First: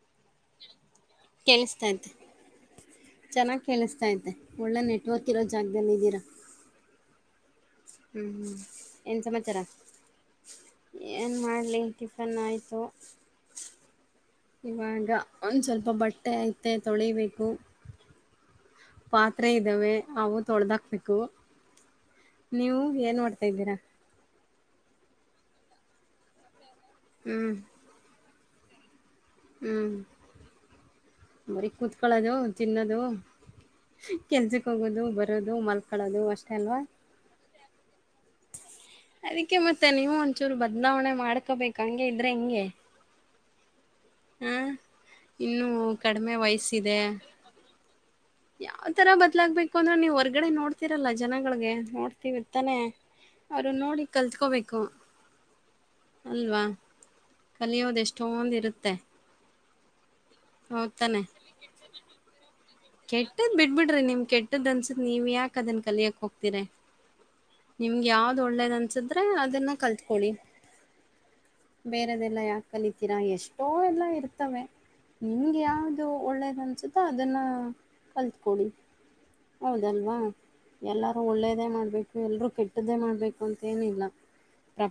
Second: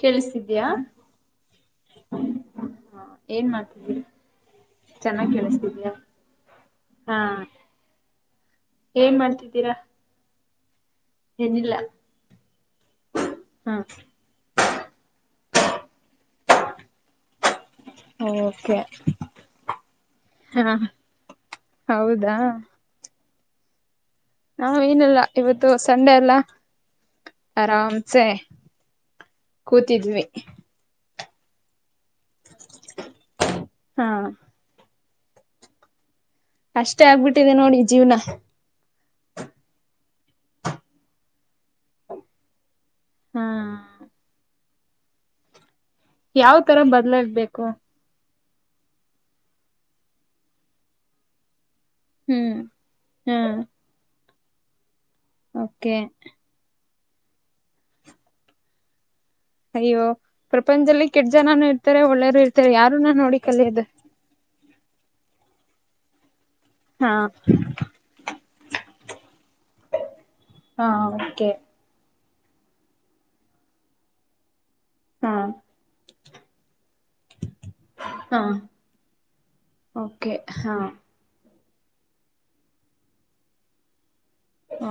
ಕೇಳಿಸ್ತಿದಯ ಕೇಳಿಸ್ತಾ ಐತೆ ಹಾ ಏನ್ ಚೆನ್ನಾಗಿ ಮಾಡ್ತಿದಿ ಕೇಳಿಸ್ತಾ ಐತೆ ಒಳ್ಳೆ ನೆಟ್ವರ್ಕ್ ಚೆನ್ನಾಗಿ್ ಇರೋ ಕೆೇಳಿಸ್ತಿದ್ಯಾ ಜಾಗದಲ್ಲಿ ಹಾ ಹ್ಮ್ ಹ್ಮ್ ಏನ್ ಎನ್ ಸಮಾಚಾರ ಮಾಡ್ತಿದ್ದೀರಾ ಏನು ಏನಿಲ್ಲ ಮಾಡಲಿ ಟಿಫನ್ ಆಯಿತು ಹಾ ಇವಾಗ ಒಂದ್ ಸ್ವಲ್ಪ ಬಟ್ಟೆ ಐತೆ ತೊಳಿಬೇಕು ಹೌ ಪಾತ್ರೆ ಇದ್ದಾವೆ ಅವು ತೊಳದಾಕ್ಬೇಕು ಹೌದಾ ನೀವು ಏನ್ ಮಾಡಡ್ತ ತ ಇದ್ದೀರಾ ನಾವ ಏನಲ್ಲ ಇವತ್ತು ಸಂಡೆ ಅಲ್ಲ ಹ್ಞೂ ಆರಾಮ್ಸೆ ಕೂತಿದ್ವಿ ಬರಿೀ ಕುೂತ್ಕೊಳ್ಳದು ತಿನ್ನದು ಹಾ ಕೆಲ್ಸಕ್ ಹೋಗೋದು ಬರಿ ಮಲ್ಕೊಳ್ಳೋದು ಅಷ್ಟ ಅಷ್ಟೇ ಆಗ್ಬಿಟ್ಟಿದೆ ನೋಡಿ ಜೀವನ ಅದಕ್ಕೆ ಮತ್ತೆ ನೀವು ಒಂಚೂರು ಬದ್ಲಾವಣೆ ಮಾಡ್ಕೋಬೇಕು ಹಂಗೆ ಇದ್ರೆ ಹೆಂಗೆ ಹಾ ಹ ಇನ್ನುೂ ಯಾವ್ ತರ ಬದ್ಲಾಗಬೇಕು ಯಾವ್ ತರ ಬದ್ಲಾಗ್ಬೇಕು ಅಂದ್ರ ನೀವ್ ಹೊರ್ಗಡೆ ನೋಡ್ತಿೀರಲ್ಲ ಜನಗಳಿಗೆ ನೋಡ್ತಿವಿ ಹ್ಮ್ ತಾನೆ ಹ್ಮ್ ಅವ್ರು ನೋಡಿ ಕಲ್ತ್ಕೋಬೇಕು ಓಕೆ ಕಲಿಯೋದೆ ಎಷ್ಟೊಂದಿರುತ್ತೆ ಅಯ್ಯೋ ಪ್ರಪಂಚದಲ್ಲಿ ಕೆಟ್ಟ ಜನ ಇರ್ತಾರೆ ಒಳ್ಳೆರು ಇರ್ತಾರೆ ಯಾರು ಕೆಟ್ಟದ್ ಬಿಡ್ ಬಿಡ್ರಿ ನಿಮ್ ಕೆಟ್ಟದ್ ಅನ್ಸುದತ್ ನೀವ ಯಕಕ್ ಅದನ್ ಕಲಿಯಕಕ್ ಹೋಗ ಹಾ ನಿಮ್ಗೆ ಯಾವ್ದ್ ಒಳ್ಳೇದ ಅನ್ಸಿದ್ರೆ ಅದನ್ನ ಕಲ್ತ್ಕೊಳ್ಳಿ ಹಾ ಓಕೆ ರದೆಲ್ಲ ಯಾಕ ಕಲಿತೀರಾ ಎಷ್ಟೋ ಎಲ್ಲ ಇರ್ತವೆ ಹಾ ನಿಮ್ಗೆ ಯಾವ್ದು ಒಳ್ಳೇದ ಅನ್ಸುತ್ತ ಅದನ್ನ ಹಾ ಕಲ್ತ್ಕೊಡಿ ಹೌದಲ್ವಾ ಓಕೆ ಹಾ ಎಲ್ಲಾರೂ ಒಳ್ಳ ಒಳ್ಳೇದೇ ಮಾಡ್ಬೇಕು ಎಲ್ರೂ ಕೆಟ್ಟದ್ದೇ ಮಾಡ್ಬೇಕು ಅಂತೇನಿಲ್ಲ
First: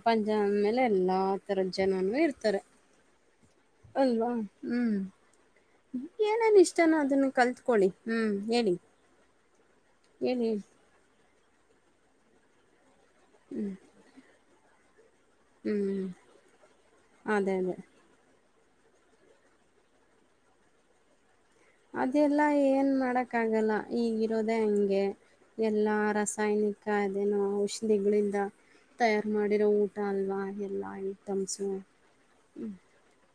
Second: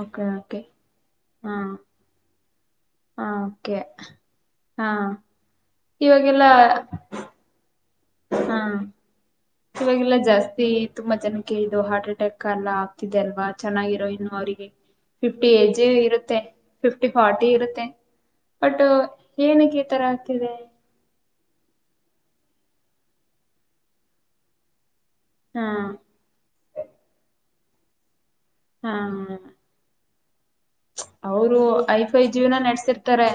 ಓಕೆ ಓಕೆ ಮೇಲೆ ಎಲ್ಲಾ ಹಾ ತರದ ಜನಾನ ಇರ್ತಾರೆ ಹಾ ಓಕೆ ಅವಾ ಹಾ ಹ್ಮ್ ಇವಾಗೆಲ್ಲಾ ಏನನ್ ಇಷ್ಟಾನ ಅದನ್ನ ಕಲ್ತ್ಕೊಳ್ಳಿ ಹ್ಮ್ ಹಾ ಹೇಳಿ ಇವಾಗೆಲ್ಲಾ ಹೇಳಿ ಹೇಳಿ ಜಾಸ್ತಿ ತುಂಬಾ ಜನಕ್ಕೆ ಇದು ಹಾರ್ಟ್ ಅಟ್ಯಾಕ್ ಎಲ್ಲ ತಿದೆ ಅಲ್ವಾ ಚೆನ್ನಾಗಿರೋ ಇನ್ನು ಅವರಿಗೆ ಫಿಫ್ಟಿ ಏಜ್ ಹ್ಮ್ ಇರುತ್ತೆ ಫಿಫ್ಟಿ ಫಾರ್ಟಿ ಅದೇ ಅದೇ ಇರುತ್ತೆ ಬಟ್ ಏನಕ್ಕೆ ಈ ತರ ಆಗ್ತಿದೆ ಅದೆಲ್ಲ ಏನ್ ಮಾಡಕ್ ಆಗಲ್ಲ ಈಗಿರೋದೆೇ ಹಂಗೆ ಹಾ ಎಲ್ಲಾ ರಾಸಾಯನಿಕ ಅೇನು ಔಷಧಿಗಳಿಂದ ಹಾ ತಯಾರು ಮಾಡಿರೋ ಊಟ ತಲ್ವಾರ ಅವರು ಐಫೈ ಜೀವ್ನ ನಡೆಸಿರ್ತಾರೆ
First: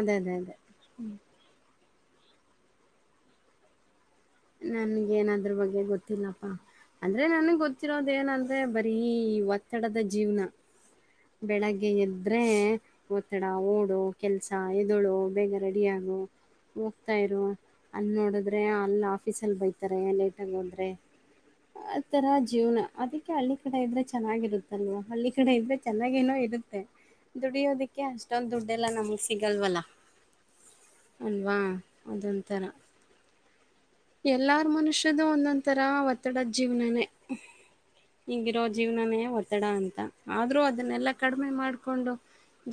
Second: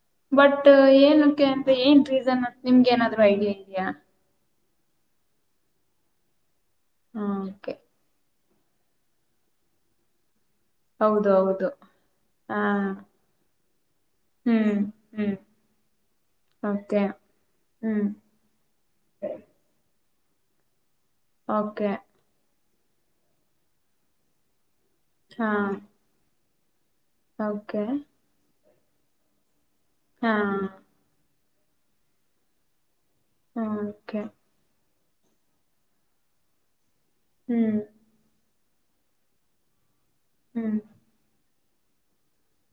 ಅದೇ ಅದೇ ಅದೇ ಬಟ್ ಏನಕ್ಕೆ ಅಂತ ಏನ್ ರೀಸನ್ ಅ ನಿಮ್ಗೆ ಏನಾದ್ರು ಐಡಿಯಾ ಇದೆಯಾ ನನ್ಗೇಏನದ್ರ ಬಗ್ಗೆ ಗೊತ್ತಿಲ್ಲಪ್ಪಾ ಅಂದ್ರೆ ಹ ನನ್ಗ್ ಓಕೆ ಗೊತ್ತಿರೋದೇವನ ಅಂದ್ರೆ ಬರೀ ಒತ್ತಡದ ಜೀವ್ನ ಹೌದು ಹೌದು ಬೆಳಗ್ಗೆ ಎದ್ರೆ ಹಾ ಒತ್ತಡ ಓಡು ಕೆಲ್ಸ ಹ್ಮ್ ಎದುಳು ಹ್ಮ್ ಬೇಗ ರೆಡಿಯಗು ಓಕೆ ಹೋಗ್ತಾ ಇರು ಹ್ಮ್ ಅಲ್ಲಿ ನೋಡದ್ರೆ ಅಲ್ಲ ಹೋದ್ರೆ ಓಕೆ ಆ ತರ ಜೀವನ ಅದಕ್ಕೆ ಹಳ್ಳಿ ಕಡೆ ಇದ್ರೆ ಚೆನ್ನಾಗಿರುತ್ತೆ ಅಲ್ವಾ ಹಳ್ಳಿ ಹಾ ಕಡೆ ಇದ್ರೆ ಚೆನ್ನಾಗಿ ಏನೋ ಇರುತ್ತೆ ಓಕೆ ದುಡಿಯೋದಿಕ್ಕೆ ಅಷ್ಟೊಂದು ದುಡ್ ಅದೆಲ್ಲಾ ನಮ್ಗ್ ಸಿಗಲ್ವಲ್ಲ ಹಾ ಅಲ್ವಾ ಅದೊಂಥರ ಓಕೆ ಎಲ್ಲಾರ ಮನುಷ್ಯದು ಒಂದೊಂದಂತರ ಒತ್ತಡದ ಜೀವನನೇ ಹ್ಮ್ ಈಗಿರೋ ಜೀವನನೇ ಒತ್ತಡ ಅಂತ ಆದ್ರೂ ಹ್ಮ್ ಅದನ್ನೆಲ್ಲ ಕಡಿಮೆ ಮಾಡಕೊಂಡು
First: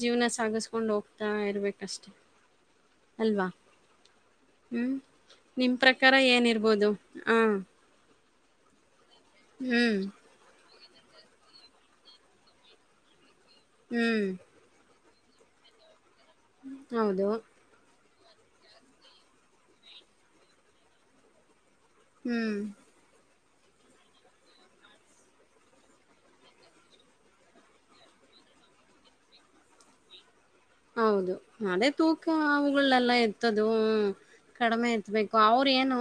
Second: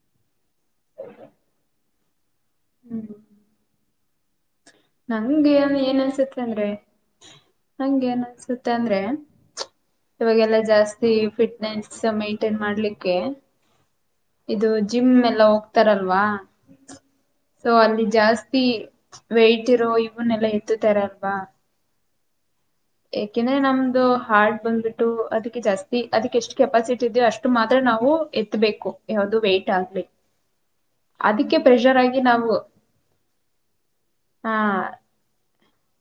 ಜೀವನ ಸಾಗಸ್ಕ ಕಕೊಂಡು ಹೋಗ್ತಾ ಇರ್ಬೇಕಷ್ಟೆ ಅಲ್ವಾ ಹ್ಮ್ ನಿಮ್ ನಂಗೆನ್ ಏನ್ ಪ್ರಕಾರ ಅನ್ಸುತ್ತೆ ಅಂದ್ರೆ ಏನಿರ್ಬೋದು ಹ ನಂಗೆ ಏನ್ ಅನ್ಸ ಅಂದ್ರೆ ಹ್ಮ್ ಇವಾಗೆಲ್ಲಾ ಜಾಸ್ತಿ ಫಿಟ್ನೆಸ್ ಮೈಂಟೈನ್ ಮಾಡ್ಲಿಕ್ಕೆ ಹೂ ಇದು ಜಿಮ್ ಎಲ್ಲ ಹೋಗ್ತಾರಲ್ವಾ ಹೌದು ಸೊ ಅಲ್ಲಿ ಜಾಸ್ತಿ ವೈಟ್ ಎರೋ ಇವನ್ನಲ್ಲಾ ಎತ್ತತಾರ ಅಲ್ವಾ ಹೂ ಾಕೆಂದ್ರೆ ನಮ್ದು ಹಾಡ್ ಬಂದ್ಬಿಟ್ಟು ಅದಕ್ಕೆ ಜಾಸ್ತಿ ಅದಕ್ಕೆ ಎಷ್ಟು ಕೆಪಾಸಿಟಿ ಇದೋ ಅಷ್ಟು ಮಾತ್ರ ನಾವು ಎತ್ಬೇಕು ಯಾವ್ದು ವೇ್ಟ್ ಆಗ್ಬೇಕು ಹೌದು ಅದೇ ತೂಕ ಅವುಗಳೆಲ್ಲ ಎತ್ತದು ಹಾ ಕಡಿಮೆ ಎತ್ಬೇಕು ಅವ್ರ ಏನು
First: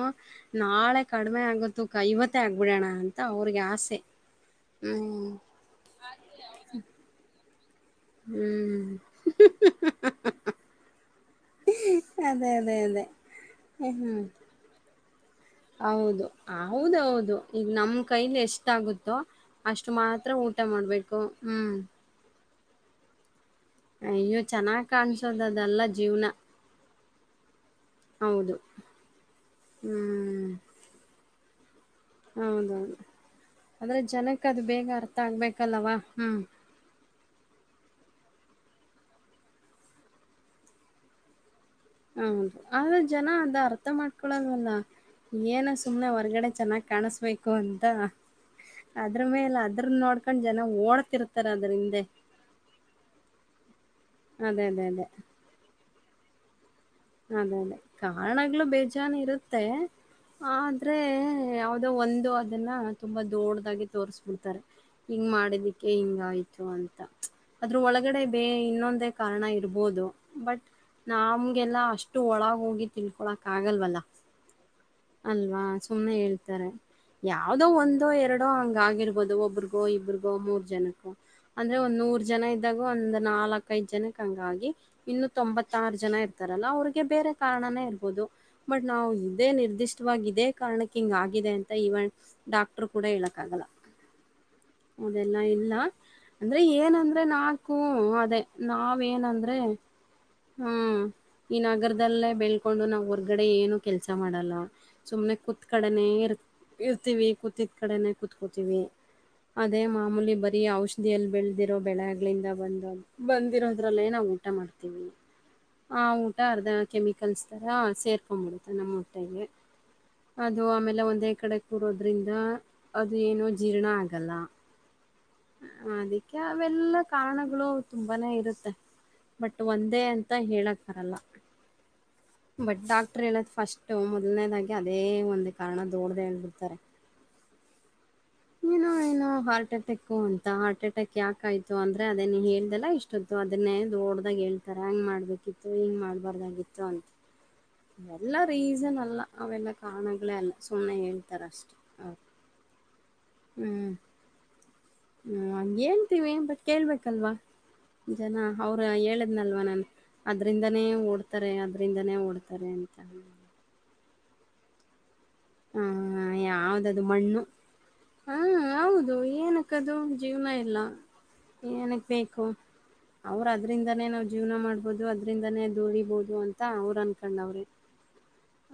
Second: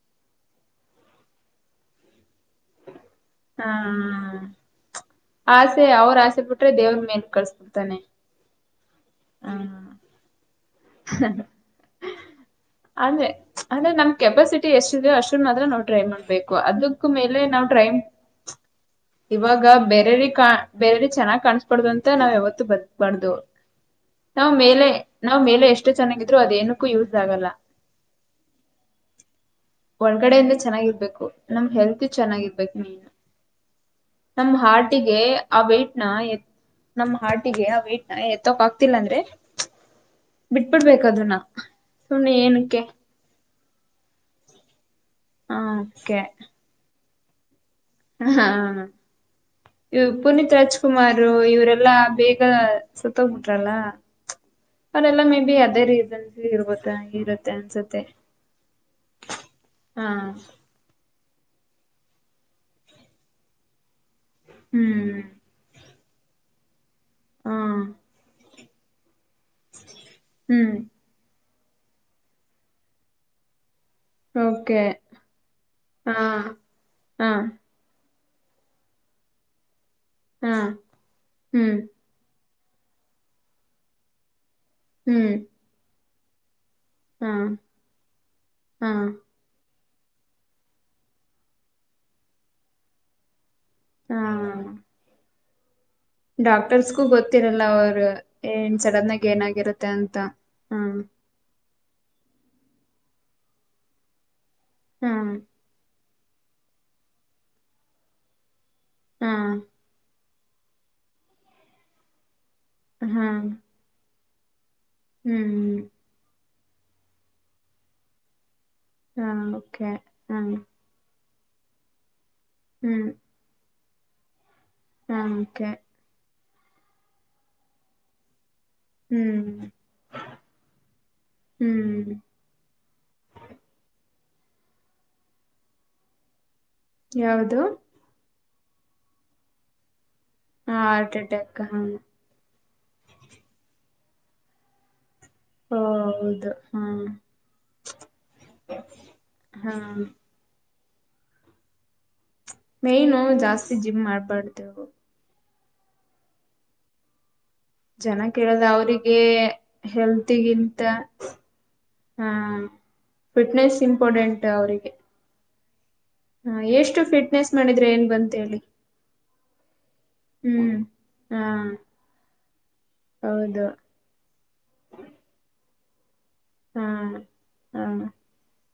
ನಾಳೆ ಕಡಿಮೆ ಆಗುತ್ತು ತೂಕವತ್ತೇ ಆಗ್ಬಿಡೋಣ ಅಂತ ಅವ್ರಿಗೆ ಆಸೆ ಹ್ಮ್ ಹಆಸೆ ಅವ್ರ ಆಸೆ ಬಿಟ್ರೆ ದೇವ್ರ ಮೇಲ್ ಕಳ್ಸ್ತಾರೆ ಹೂ ಹಾ ಅದೇ ಅದೇ ಅದೇ ಅಂದ್ರೆ ಅಂದ್ರೆ ನಮ ಹ್ಮ್ ಕೆಪಾಸಿಟಿ ಎಷ್ಟಿದೆಯೋ ಅಷ್ಟನ್ ಮಾತ್ರ ನಾವು ಟ್ರೈ ಮಾಡ್ಬೇಕು ಅದ ಹೌದ ಹೌದು ಈಗ ನಮ್ ಕೈಲಿ ಎಷ್ಟಗುತ್ತೋ ಇವಾಗ ಅಷ್ಟು ಬೇರೆಯವ್ರ ಮಾತ್ರ ಕಾ ಊಟ ಬೇರೆಯವ್ರ ಮಾಡ್ಬೇಕು ಚೆನ್ನಾಗ್ ಹೂ ಕಾಣಸ್ಬಾರ್ದು ಅಂತ ನಾವ್ ಯಾವತ್ತು ಬದಬಾರ್ದ ಅಯ್ಯೋ ಚೆನ್ನಾಗ್ ಕಾಣಸೋದ ಅದಲ್ಲ ಎಷ್ಟೇ ಚೆನ್ನಾಗಿದ್ರು ಅದ ಏನಕ್ಕೂ ಯೂಸ್ ಆಗಲ್ಲ ಹೌದು ಹ್ಮ್ ಒಳಗಡೆಯಿಂದ ಚೆನ್ನಾಗಿರ್ಬೇಕು ನಮ್ ಹೆಲ್ತ್ ಚೆನ್ನಾಗಿರ್ಬೇಕು ಮನ್ ಹೌದೌದು ಆದ್ರೆ ಜನಕ್ಕೆ ನಮ್ಮ್ ಅದು ಬೇಗ ಹಾರ್ಟ್ ಅರ್ಥ ಆ ವೈಟ್ ಆಗ್ಬೇಕಲ್ಲವಾ ನ ಎ ಹ್ಮ್ ನಮ್ ಹಾರ್ಟ್ ಿಗೆ ಆ ವೇಟ್ ನ ಎತ್ತೋಕ್ ಆಗ್ತಿಲ್ಲ ಅಂದ್ರೆ ಬಿಟ್ಬಿಡ್ಬೇಕ ಅದುನ್ನ ಹೌದು ಆದ್ರ ಜನ ಅದ ಅರ್ಥ ಮಾಡ್ಕೊಳದವಲ್ಲ ಹ ಏನ ಸುಮ್ನೆ ಹೊರ್ಗಡೆ ಚೆನ್ನಾಗ್ ಕಾಣಿಸ್ಬೇಕು ಅಂತ ಹಾ ಅದ್ರ ಮೇಲೆ ಅದ್ರನ್ ನೋಡ್ಕೊಂಡ್ ಪುನೀತ್ ಜನ ರಾಜ್ಕುಮಾರ್ ಓಡ್ತಿರ್ತಾರೆ ಅದ್ರ ಇವರೆಲ್ಲಾ ಹಿಂದೆ. ಬೇಗ ಸುತ್ತೋಗ್ಬಿಟ್ರಲ್ಲ ಅದೇ ಅದೇ ಅದೇ. ಅದೆಲ್ಲ ಮೇ ಬಿ ಅದೇ ರೀ ಇರ್ಬೋದು ಅದೇ ಅದೇ ಕಾರಣಗಳು ಬೇಜಾನು ಇರುತ್ತೆ ಹಾ ಆದ್ರೆ ಯಾವ್ದ ಒಂದು ಅದನ್ನ ತುಂಬಾ ದೊಡ್ಡದಾಗಿ ತೋರ್ಸ್ಬಿಡ್ತಾರೆ ಹ್ಮ್ ಹಿಂಗ್ ಮಾಡಿದಿಕ್ಕೆ ಹಿಂಗಾಯ್ತು ಅಂತ ಹಾ ಅದ್ರ ಒಳಗಡೆ ಬೇ ಇನ್ನೊಂದ ಕಾರಣ ಇರ್ಬಹದು ಬಟ್ ಹ್ಮ್ ನಮ್ಗೆಲ್ಲಾ ಅಷ್ಟು ಒಳಗ ಹೋಗಿ ತಿನ್ಕೊಳಕ್ ಆಗಲ್ವಲ್ಲ ಓಕೆ ಅಲ್ವಾ ಸುಮ್ನೆ ಹಾ ಹೇಳ್ತಾರೆ ಹಾ ಯಾವದೋ ಒಂದೋ ಎರಡು ಹಂಗ ಆಗಿರ್ಬಹದು ಒಬ್ರಿಗೋ ಇಬ್ಬ್ರಗೋ ಹಾ ಮೂರ್ ಜನಕ್ಕೋ ಹ್ಮ್ ಅಂದ್ರೆ ಒಂದ್ ನೂರ್ ಜನ ಇದ ಇದಾಗ ಒಂದ್ ನಾಲ್ಕಐದು್ ಜನಕ್ಕೆ ಹಂಗ ಆಗಿ ಇನ್ನು ಹ್ಮ್ ತೊಂಬತ್ತಾರು ಜನ ಇರ್ತಾರಲ್ಲ ಅವ್ರ ಹಾ ಬೇರೆ ಕಾರಣನೇ ಇರಬಹುದು ಬಟ್ ಹಾ ನಾವು ಇದೇ ನಿರ್ದಿಷ್ಟ ಇದೇ ಕಾರಣಕ್ಕೆ ಹಿಂಗ ಆಗಿದೆ ಅಂತ ಇವನ್ ಡಾಕ್ಟರ್ ಕೂಡ ಹೇಳಕ್ ಆಗಲ್ಲ ಹಾ ಅದೆಲ್ಲಾ ಇಲ್ಲ ಅಂದ್ರೆ ಡಾಕ್ಟರ್ಸ್ಗೂ ಏನಂದ್ರೆ ಗೊತ್ತಿರಲ್ಲ ನಾಕು ಅವರು ಅದೇ ಏನ್ ಸಡನ್ ಆಗ ನಾವೇನಂದ್ರೆ ಏನಾಗಿರುತ್ತೆ ಅಂತ ಹಾ ಹ್ಮ್ ಈ ನಗರದಲ್ಲೇ ಬೆಳ್ಕೊಂಡು ನಾವು ಹೊರ್ಗಡೆ ಏನು ಕೆಲಸ ಮಾಡಲ್ಲ ಹಾ ಸುಮ್ನೆ ಕೂತ್ ಕಡನೆ ಇರ್ತವಿ ಕೂತಿದ ಕಡೆ ಕತ್ಕತವಿ ಹಾ ಅದೇ ಮಾಮೂಲಿ ಬ ಔಷಧಿಯಲ್ಲಿ ಬೆಳೆದಿರೋ ಬೆಳೆಗ್ಗಳಿಂದ ಬಂದ ಬಂದಿರೋದ್ರಲ್ಲೇ ನಾವು ಊಟ ಮಾಡ್ತೀವಿ ಹೂ ಹೂ ಆ ಊಟ ಅರ್ಧ ಕೆಮಿಕಲ್ಸ್ ತರ ಸೇರ್ಕೊಂಡ್ಬಡು ಹಾ ಓಕೆ ಹ ಆಮೇಲೆ ಒಂದೇ ಕಡೆ ಕೂರೋದ್ರಿಂದ ಅದು ಏನೋ ಜೀರ್ಣ ಆಗಲ್ಲ ಹಾ ಓಕೆ ಅದಕ್ಕೆ ಅವೆಲ್ಲ ಕಾರಣಗಳು ತುಂಬಾನೇ ಇರುತ್ತೆ ಹ್ಮ್ ಬಟ್ ಒಂದೇ ಅಂತ ಹೇಳಕಗಾಲ ಹ್ಮ್ ಬಟ್ ಡಾಕ್ಟರ್ ಹೇಳದ್ ಫಸ್ಟ್ ಮೊದ್ನೇದಾಗಿ ಅದೇ ಒಂದು ಕಾರಣ ದೋಡ್ದ ಹೇಳ್ಬಿಡ್ತಾರೆ ಯಾವುದು ಏನು ಏನೋ ಹಾರ್ಟ್ ಅಟ್ಯಾಕ್ ು ಅಂತ ಹಾರ್ಟ್ ಅಟ್ಯಾಕ್ ಯಾಕಾಯ್ತು ಅಂದ್ರೆ ಅದೇ ನೀ ಹೇಳ್ದಲ್ಲ ಇಷ್ಟೊತ್ತು ಅದನ್ನೇ ಓಡ್ದಾಗ ಹೇಳ್ತಾರ ಹಂಗ್ ಮಾಡ್ಬೇಕಿತ್ತು ಹಿಂಗ್ ಹೌದು ಹಾ ಮಾಡ್ಬಾರ್ದಾಗಿತ್ತು ಅಂತ ಎಲ್ಲ ರೀಸನ್ ಅಲ್ಲ ಅವೆಲ್ಲ ಹಾ ಕಾಣಗಳೇ ಅಲ್ಲ ಸುಮನೆ ಹೇಳ್ತಾರೆ ಅಷ್ಟೇ ಓಕೆ ಮೈನು ಜಾಸ್ತಿ ಜಿಮ್ ಮಾಡ್ಬಾರ್ದೇವು ಹ ಹೇಳ್ತೀವಿ ಬಟ್ ಕೇಳ್ಬೇಕಲ್ವಾ ಜನ ಕೇಳದ ಅವ್ರ ಅವ್ರಿಗೆ ಹೇಳದ್ನಲ್ವ ನನ್ ಹೆಲ್ತಿಗಿಂತ ಅದ್ರಿಂದಾನೇ ಓಡ್ತಾರೆ ಅದ್ರಿಂದಾನೇ ಹಾ ಓಡ್ತಾರೆ ಅಂತ ಫಿಟ್ನೆಸ್ ಇಂಪಾರ್ಟೆಂಟ್ ಅವರಿಗೆ ಆ ಹ ಎಷ್ಟು ಯಾವ್ದದು ಮಣ್ಣು ಫಿಟ್ನೆಸ್ ಮಾಡಿದ್ರೆ ಏನ್ ಬಂತ ಹಾ ಹೇಳಿ ಹೌದು ಏನಕ್ಕದು ಜೀವನ ಹ್ಮ್ ಇಲ್ಲ ಹಾ ನನಗ್ ಬೇಕು ಅವರು ಹೌದು ಅದ್ರಿಂದಾನೇ ನಾವವು ಜೀವನ ಮಾಡ್ಬೋದು ಅದ್ರಿಂದಾನೇ ನದುಡಿಬಹುದು ಅಂತ ಹಾ ಅವ್ರ ಅನ್ಕೊಂಡವ್ರಿ ಹಾ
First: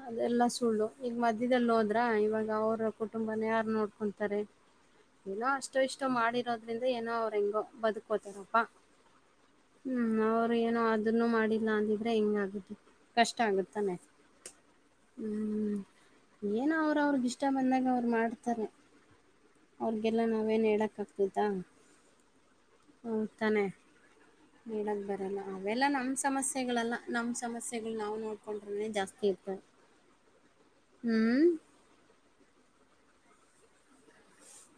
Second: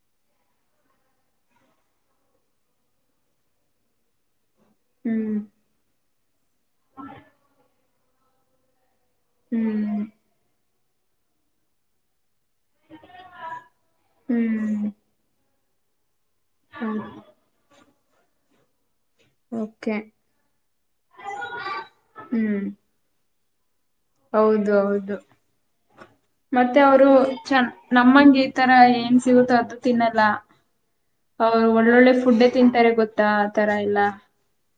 ಅದೆಲ್ಲಾ ಸುಳ್ಳು ಈಗ ಮ ಇದಲ್ಲಿ ಹೋದ್ರಾ ಇವಾಗ ಅವರ ಕುಟುಂಬನ ಯಾರು ನೋಡ್ಕೊಂತಾರೆ ಹ್ಮ್ ಇಲ್ಲೋ ಅಷ್ಟು ಇಷ್ಟ ಇ ಮಾಡಿರೋದ್ರಿಂದ ಏನೋ ಅವ್ ಹೆಂಗೋ ಬದುಕೋತಾರಪ್ಪಾ ಹ್ಮ್ ಅವರು ಏನೋ ಅದನ್ನು ಮಾಡಿಲ್ಲ ಅಂದಿದ್ರೆ ಹಿಂಗಗುತ್ತೆ ಕಷ್ಟ ಆಗುತ್ತಾನೆ ಹ್ಮ್ ಹ್ಮ್ ಏನೋ ಅವ್ರ ಅವ್ರಗ್ ಇಷ್ಟ ಬಂದಾಗ ಅವ್ರು ಮಾಡ್ತಾರೆ ಓಕೆ ಅವ್ರಿಗೆಲ್ಲ ನಾವೇನು ಹೇಳಕ ಆಗ್ತದಾ ಹ್ಮ್ ಹ ತಾನೆ ಹೌದು ಹೇಳಕ್ ಹೌದು ಬರಲ್ಲ ಅವೆಲ್ಲಾ ನಮ್ ಮತ್ತೆ ಸಮಸ್ಯೆಗಳೆಲ್ಲ ಅವರು ನಮ್ ಚ ಸಮಸ್ಯೆಗಳು ನಾವವು ನಮ್ಮಂಗ ಈ ತರ ನೋಡ್ಕೊಂಡ್ರೆ ಏನ್ ಸಿಗುತ್ತ ಅದದು ತಿನ್ನಲ್ಲ ಹ್ಮ್ ಅವರು ಒಳ್ಳೊಳ್ಳೆ ಫುಡ್ ತಿನ್ಂತಾರೆ ಗೊತ್ತಾ ಆ ತರ ಎಲ್ಲ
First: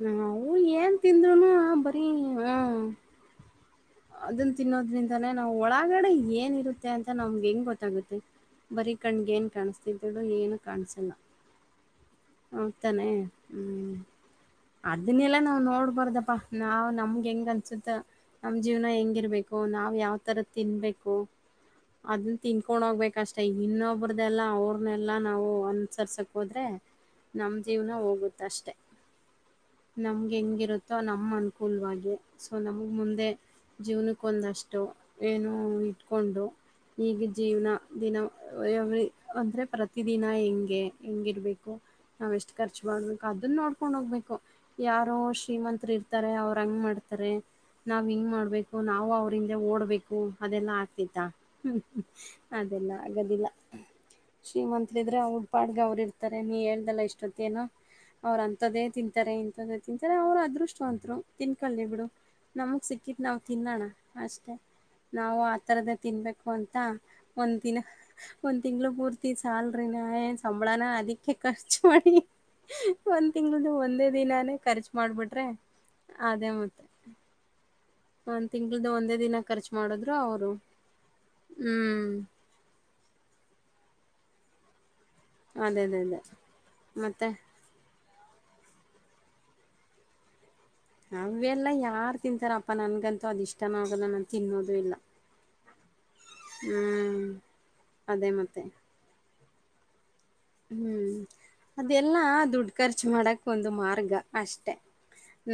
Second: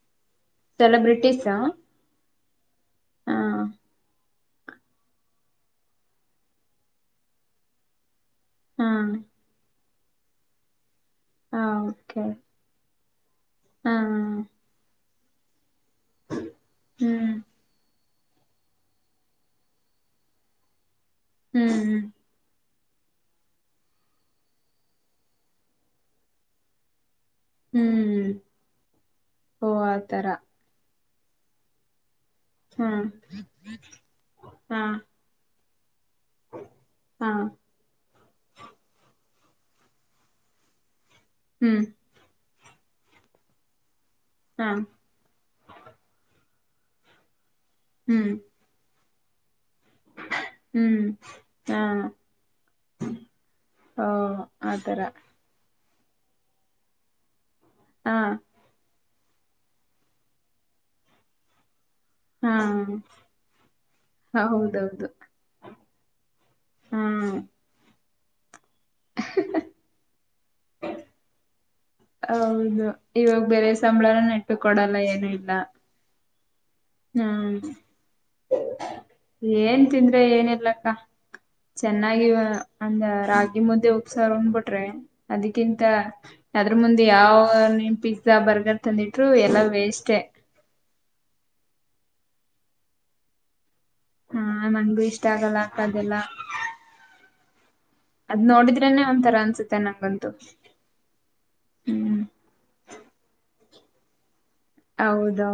ನವು ಏನ್ ಸೆಲೆಬ್ರಿಟೀಸ್ ತಿಂದನು ಹಾ ಬರಿ ಹ ಅದನ್ನ ತಿನ್ನೋದ್ರಿಂದಾನೇ ನಾವು ಒಳಗಡೆ ಏನಿರುತ್ತೆ ಅಂತ ನಮ್ಗೆ ಹೆಂಗ್ ಗೊತ್ತಾಗುತ್ತೆ ಹಾ ಬರೀ ಕಣ್ಗೇನ್ ಕಾಣಿಸ್ತಿದಡು ನೀನು ಕಾಣಸಿಲ್ಲ ಹಾ ಓಕೆ ಹ್ಮ್ ಹಾ ಅದನ್ನೆಲ್ಲ ನಾವವು ನೋಡ್ಬಾರ್ದಪ್ಪಾ ನಾವವು ನಮ್ಗೆ ಹ್ಮ್ ಹೆಂಗ್ ಅನ್ಸುತ್ತ ನಮ್ ಜೀವ್ನ ಹೆಂಗಿರ್ಬೇಕು ನಾವ್ ಯಾವ್ ತರ ತಿನ್ಬೇಕು ಹ್ಮ್ ಹ್ಮ್ ಕೊಂಡೋಗ್ಬೇಕಷ್ಟೆ ಇನ್ನೊಬ್ಬ್ರ್ದೆಲ್ಲ ಅವ್ರನ್ನೆಲ್ಲ ನಾವು ಅನುಸರ್ಸಕ್ಕೆ ಹೋದ್ರೆ ನಮ್ಮ ಹ್ಮ್ ಜೀವನ ಹ್ಮ್ ಹೋಗುತ್ತ ಅಷ್ಟೆ ಓ ಆತರ ನಮ್ಗೆ ಹೆಂಗಿರುತ್ತೆ ಅಥ ನಮ್ಮ್ ಅನುಕೂಲವಾಗಿ ಸೊ ನಮಗ್ ಹ್ಮ್ ಮುಂದೆ ಹಾ ಜೀವನಕ್ಕೊಂದಷ್ಟು ಏನು ಇಟ್ಕೊಂಡು ಈಗ ಹಾ ಜೀವನ ದಿನ ಅಂದ್ರೆ ಪ್ರತಿ ದಿನ ಹೆಂಗೆ ಹೆಂಗಿರ್ಬೇಕು ಹ್ಮ್ ನಾವ್ ಎಷ್ಟು ಖರ್ಚು ಮಾಡ್ಬೇಕು ಅದನ್ನ ನೋಡ್ಕೊಂಡ್ ಹೋಗ್ಬೇಕು ಹಾ ಯಾರೋ ಶ್ರೀಮಂತರು ಇರ್ತಾರೆ ಅವ್ರ ಹಂಗ ಮಾಡ್ತಾರೆ ನಾವ್ ಹಿಂಗ್ ಹ್ಮ್ ಮಾಡ್ಬೇಕು ನಾವವು ಅವ ಓಡ್ಬೇಕು ಅದೆಲ್ಲಾ ಹ್ಮ್ ಆಗ್ತಿತ್ತಾ ಹಾ ಅದೆಲ್ಲ ಆಗದಿಲ್ಲ ಓ ಆತರ ಶ್ರೀಮಂತ್ಲಿದ್ರೆ ಉಟ್ಪಾಡ್ಗ ಅವ್ರು ಇರ್ತಾರೆ ನೀ ಹೇಳ್ದಲ್ಲಾ ಇಷ್ಟೊತ್ತ ನೋ ಹಾ ಅವ್ರ ಅಂತದ್ದೇ ತಿಂತ ತಿಂತಾರೆ ಇಂತದ ತಿಂತಾರೆ ಅವ್ರು ಅದೃಷ್ಟವಂತರು ತಿನ್ಕೊಳ್ಳಿ ಬಿಡು ಹಾ ನಮಗ್ ಸಿಕ್ಕತ್ ನಾವವು ತಿನ್ನೋಣ ಅಷ್ಟೆ ಹೌದೌದು ನಾವು ಆತರದ ತಿನ್ಬೇಕು ಅಂತ ಹ್ಮ್ ಒಂದ ದಿನ ಒಂದ್ ತಿಂಗ್ಗಳು ಪೂರ್ತಿ ಸಲ್ರಿ ನ ಸಂಬಳಾನ ಅದಕ್ಕೆ ಖರ್ಚು ಹೌದು ಒಂದ್ ಇವಾಗ ತಿಂಗಳ್ದ ಬೇರೆ ಒಂದೇ ಸಂಬಳನ ನೆಟ್ಟು ದಿನಾನೇ ಖರ್ಚು ಕೊಡಲ್ಲ ಏನು ಮಾಡ್ಬಿಟ್ರೆ ಇಲ್ಲ ಅದೇ ಮತ್ತ ಹ್ಮ್ ಒಂದೇ ದಿನ ಖರ್ಚು ಏನ್ ಮಾಡಿದ್ರು ತಿಂದ್ರೆ ಅವರು ಏನರ್ಲಕ್ಕ ಹ್ಞೂ ಚೆನ್ನಾಗಿ ಅಂದ ರಾಗಿ ಮುದ್ದೆೋಗ ಸರ್ ಉಣ್ಬಿಟ್ರೆ ಅದಕ್ಕಿಂತ ಅದೇ ಅದೇ ಅದೇ ಅದ್ರ ಮುಂದೆ ಮತ್ತೆ ಯಾವ ನೆನಪಿ ಬರ್ಗರ್ ತಂದಿಟ್ರು ಎಲ್ಲ ವೇಸ್ಟೇ ಅವೆಲ್ಲ ಯಾರು ತಿಂತಾರಪ್ಪಾ ನನ್ಗಂತೂ ಅದ ಇಷ್ಟ ಚನ್ನಾಗಲ್ಲ ನಾನು ಹಾ ತಿನ್ನೋದು ಇಲ್ಲ ನಂಗು ಇಷ್ಟ ಆಗಲ್ಲ ಅಕ್ಕ ಅದೆಲ್ಲ ಹ ಅದ್ ನೋಡಿದ್ರೇನೆ ಒಂಥರ ಅನ್ಸುತ್ತೆ ನಂಗೊಂದ ಹ್ಮ್ ಅದೆಲ್ಲಾ ದುಡ್ಡು ಖರ್ಚು ಮಾಡಕ್ ಒಂದು ಮಾರ್ಗ ಅಷ್ಟೆ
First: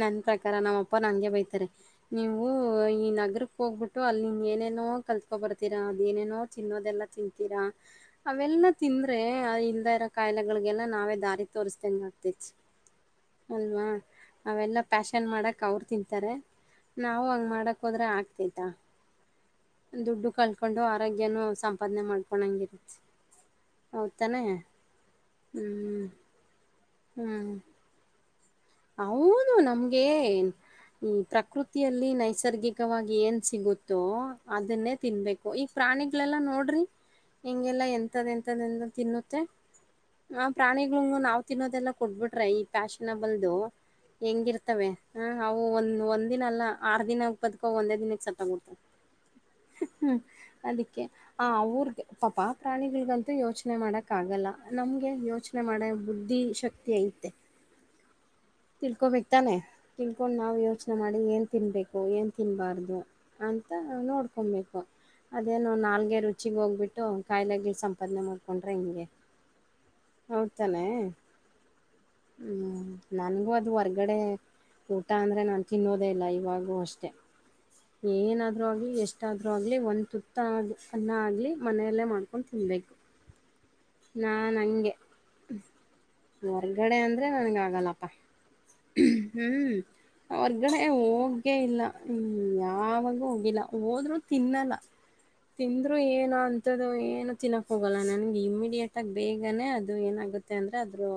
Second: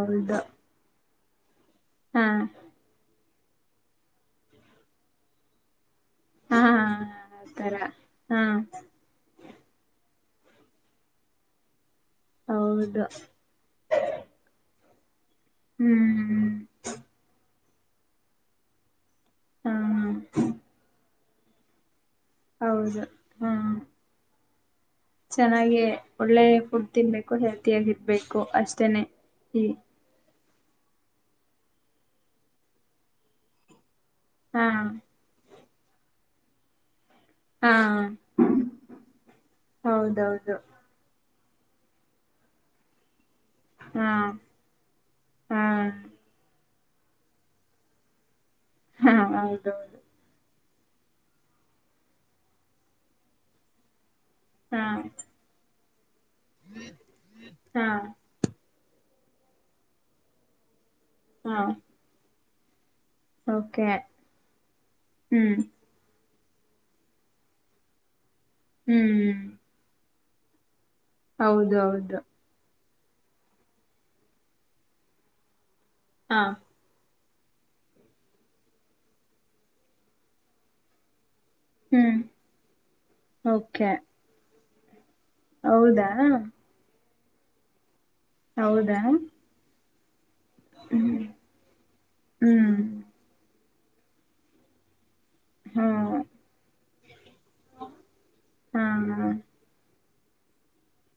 ನನ್ನ ಪ್ರಕಾರ ನಮ್ಮ ಅಪ್ಪ ನನಗೆ ಬೈತಾರೆ ಹಾ ನೀವು ಈ ನಗರ ಹೋಗ್ಬಿಟ್ಟು ಅಲ್ಲಿ ಇನ್ ಏನೇನೋ ಕಲ್ತ್ಕೊ ಬರ್ತೀರಾ ಅಂ ಏನೇನೋ ಹಾ ತಿನ್ನೋದೆಲ್ಲಾ ತಿಂತೀರಾ ಆತರ ಹಾ ಅವೆಲ್ಲಾ ತಿಂದ್ರೆ ಕಾಯಿಲೆಗಳಿಗೆಲ್ಲ ನಾವೇ ದಾರಿ ತೋರಿಸ್ತಂಗಾತಿ ಹೌದು ಅಲ್ವಾ ಅವೆಲ್ಲ ನ್ ಮಾಡಕ್ಕೆ ಅವ್ರು ತಿಂತಾರೆ ಹ್ಮ್ ನಾವು ಹಂಗೆ ಮಾಡಕ್ ಹೋದ್ರೆ ಆಗ್ತೈತಾ ಹಾ ದುಡ್ಡು ಕಳ್ಕೊಂಡು ಆರೋಗ್ಯನು ಸಂಪಾದನೆ ಮಾಡ್ ಮಾಡಂಗಿಲ್ವಂತೆ ಹೌದು ಹಾ ಹೌದು ತಾನೆ ಚೆನ್ನಾಗಿ ಒಳ್ಳೆ ಫುಡ್ ತಿನ್ಬೇಕು ಹ್ಮ್. ಹೆಲ್ತಿಯಗಿರ್ಬೇಕು ಹೌದು ನಮಗೆ ಈ ಪ್ರಕೃತಿಯಲ್ಲಿ ನೈಸರ್ಗಿಕವಾಗಿ ಏನ್ ಸಿಗುತ್ತೆ ದೋ ಹಾ ಅದನ್ನೇ ತಿನ್ಬೇಕು ಈ ಪ್ರಾಣಿಗಳೆಲ್ಲಾ ನೋಡ್ರಿ ಹಾ ಹಿಂಗೆಲ್ಲಾ ಎಂತದ್ ಎಂತದ ತಿನ್ನುತ್ತೆ ಆ ಹೌದೌದು ಪ್ರಾಣಿಗಳು ನಾವ ತಿನ್ನೋದೆಲ್ಲಾ ಕೊಟ್ಬಿಟ್ರೆ ಈ ಫ್ಯಾಷನಬಲ್ ಇದು ಹಾ ಹೆಂಗಿರ್ತವೆ ಹ ಅವು ಹಾ ಒಂದ ಒಂದಿನ ಅಲ್ಲ ಆರು ದಿನ ಬದಕೊ ಒಂದೇ ದಿನಕ್ ಸತ ಹಾ ಹೌದುದು ಅದಕ್ಕೆ ಆ ಅವ್ರಿಗೆ ಪಾಪಾ ಪ್ರಾಣಿಗಳ್ಗಂತೂ ಯೋಚನೆ ಮಾಡಕ್ ಕ್ಕಗಲ್ಲ ಹಾ ನಮ್ಗೆ ಯೋಚನೆ ಮಾಡ ಬುದ್ಧಿ ಶಕ್ತಿ ಐತೆ ಹಾ ತಿನ್ಕೋಬೇಕಕ್ ತಾನೆ ತಿನ್ಕೊಂಡು ನಾವ್ ಯೋಚನೆ ಮಾಡಿ ಏನ್ ಹಾ ತಿನ್ಬೇಕು ಏನ್ ತಿನ್ಬಾರ್ದು ಅಂತ ಓಕೆ ನೋಡ್ಕೊಬೇಕು ಹ್ಮ್ ಅದೇನು ನಾಲ್ಗೆ ರುಚಿ ಹೆಚ್ಚಿಗೆ ಹೋಗ್ಬಿಟ್ಟು ಕಾಯಿಲೆ ಗ ಸಂಪಾದನೆ ಮಾಡ್ಕೊಂಡ್ರೆ ಹಿಂಗೆ ಹೌದು ತಾನೆ ಹೌದ ಹೌದು ನನ್ಗೂ ಅದು ಹೊರ್ಗಡೆ ಊಟ ಅಂದ್ರೆ ನಾನು ತಿನ್ನೋದೇ ಇಲ್ಲ ಹಾ ಇವಾಗೂ ಅಷ್ಟೆ ಏನಾದ್ರೂ ಆಗ್ಲಿ ಎಷ್ಟಾದ್ರೂ ಆಗ್ಲಿ ಒಂದ್ ತುತ್ತ ಅನ್ನ ಆಗ್ಲಿ ಮನೆಯಲ್ಲೇ ಹ್ಮ್ ಮಾಡ್ಕೊಂಡು ತಿನ್ಬೇಕು ಓಕೆ ನಾನ ಹಾಂಗೆ ಹೌದಾ ಹೊರ್ಗಡೆ ಅಂದ್ರೆ ನನ್ಗ ಆಗಲ್ಲಪ್ಪ ಹೌದಾ ಹ್ಮ್ ಹೊರ್ಗಡೆೆ ಹ್ಮ್ ಹೋಗೇ ಇಲ್ಲ ಹ್ಮ ಹ್ಮ್ ಯಾವಾಗೂ ಹೋಗಿಲ್ಲ ಹೋದ್ರರು ತಿನ್ನಲ್ಲ ಹಾ ತಿಂದ್ರು ಏನು ಅಂತದ್ದು ಏನ ತಿನ್ನಕ್ ಹೋಗಲ್ಲ ನನ್ಗೆ ಹಾ ಇಮಿಡಿಯೇಟ್ ಆಗ ಬೇಗನೆ ಅದು ಏನ ಅಂದ್ರೆ ಅದ್ರ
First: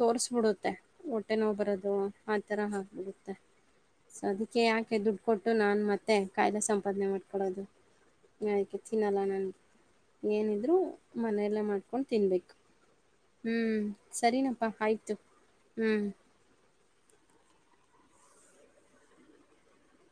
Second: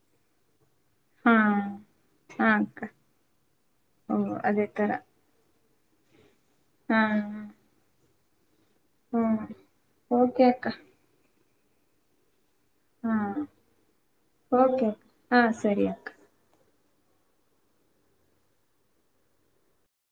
ತೋರಿಸಬಿಡತ್ತೆ ಹೊಟ್ಟೆ ಹಾ ನೋವು ಬರೋದು ಆ ಹಾ ಥರ ಅಕ್ಕ ಹಾಕ್ಬಿಡುತ್ತೆ ಓ ಸುಮ್ಮಕ್ಕೆ ಅದಕ್ಕೆ ಅದೇ ತರ ಯಾಕೆ ದುಡ್ಡು ಕೊಟ್ಟು ನಾನು ಮತ್ತೆ ಕಾಯಿಲೆ ಹಾ ಸಂಪಾದನೆ ಮಾಡ್ಕೊಡೋದು ಅದಕ್ಕೆ ತಿನ್ನಲ್ಲ ಹ್ಮ ನನಗೆ ಓಕೆ ಅಕ್ಕ ಏನಿದರೂ ಮನೆಯಲ್ಲ ಮಾಡ್ಕೊಂಡು ತಿನ್ಬೇಕು ಹಾ ಹ್ಮ್ ಸರಿನಪ್ಪಾ ಓಕೆ ಅಕ್ಕ ಆಯ್ತು ಹಾ ಸರಿ ಹ್ಮ್ ಅಕ್ಕ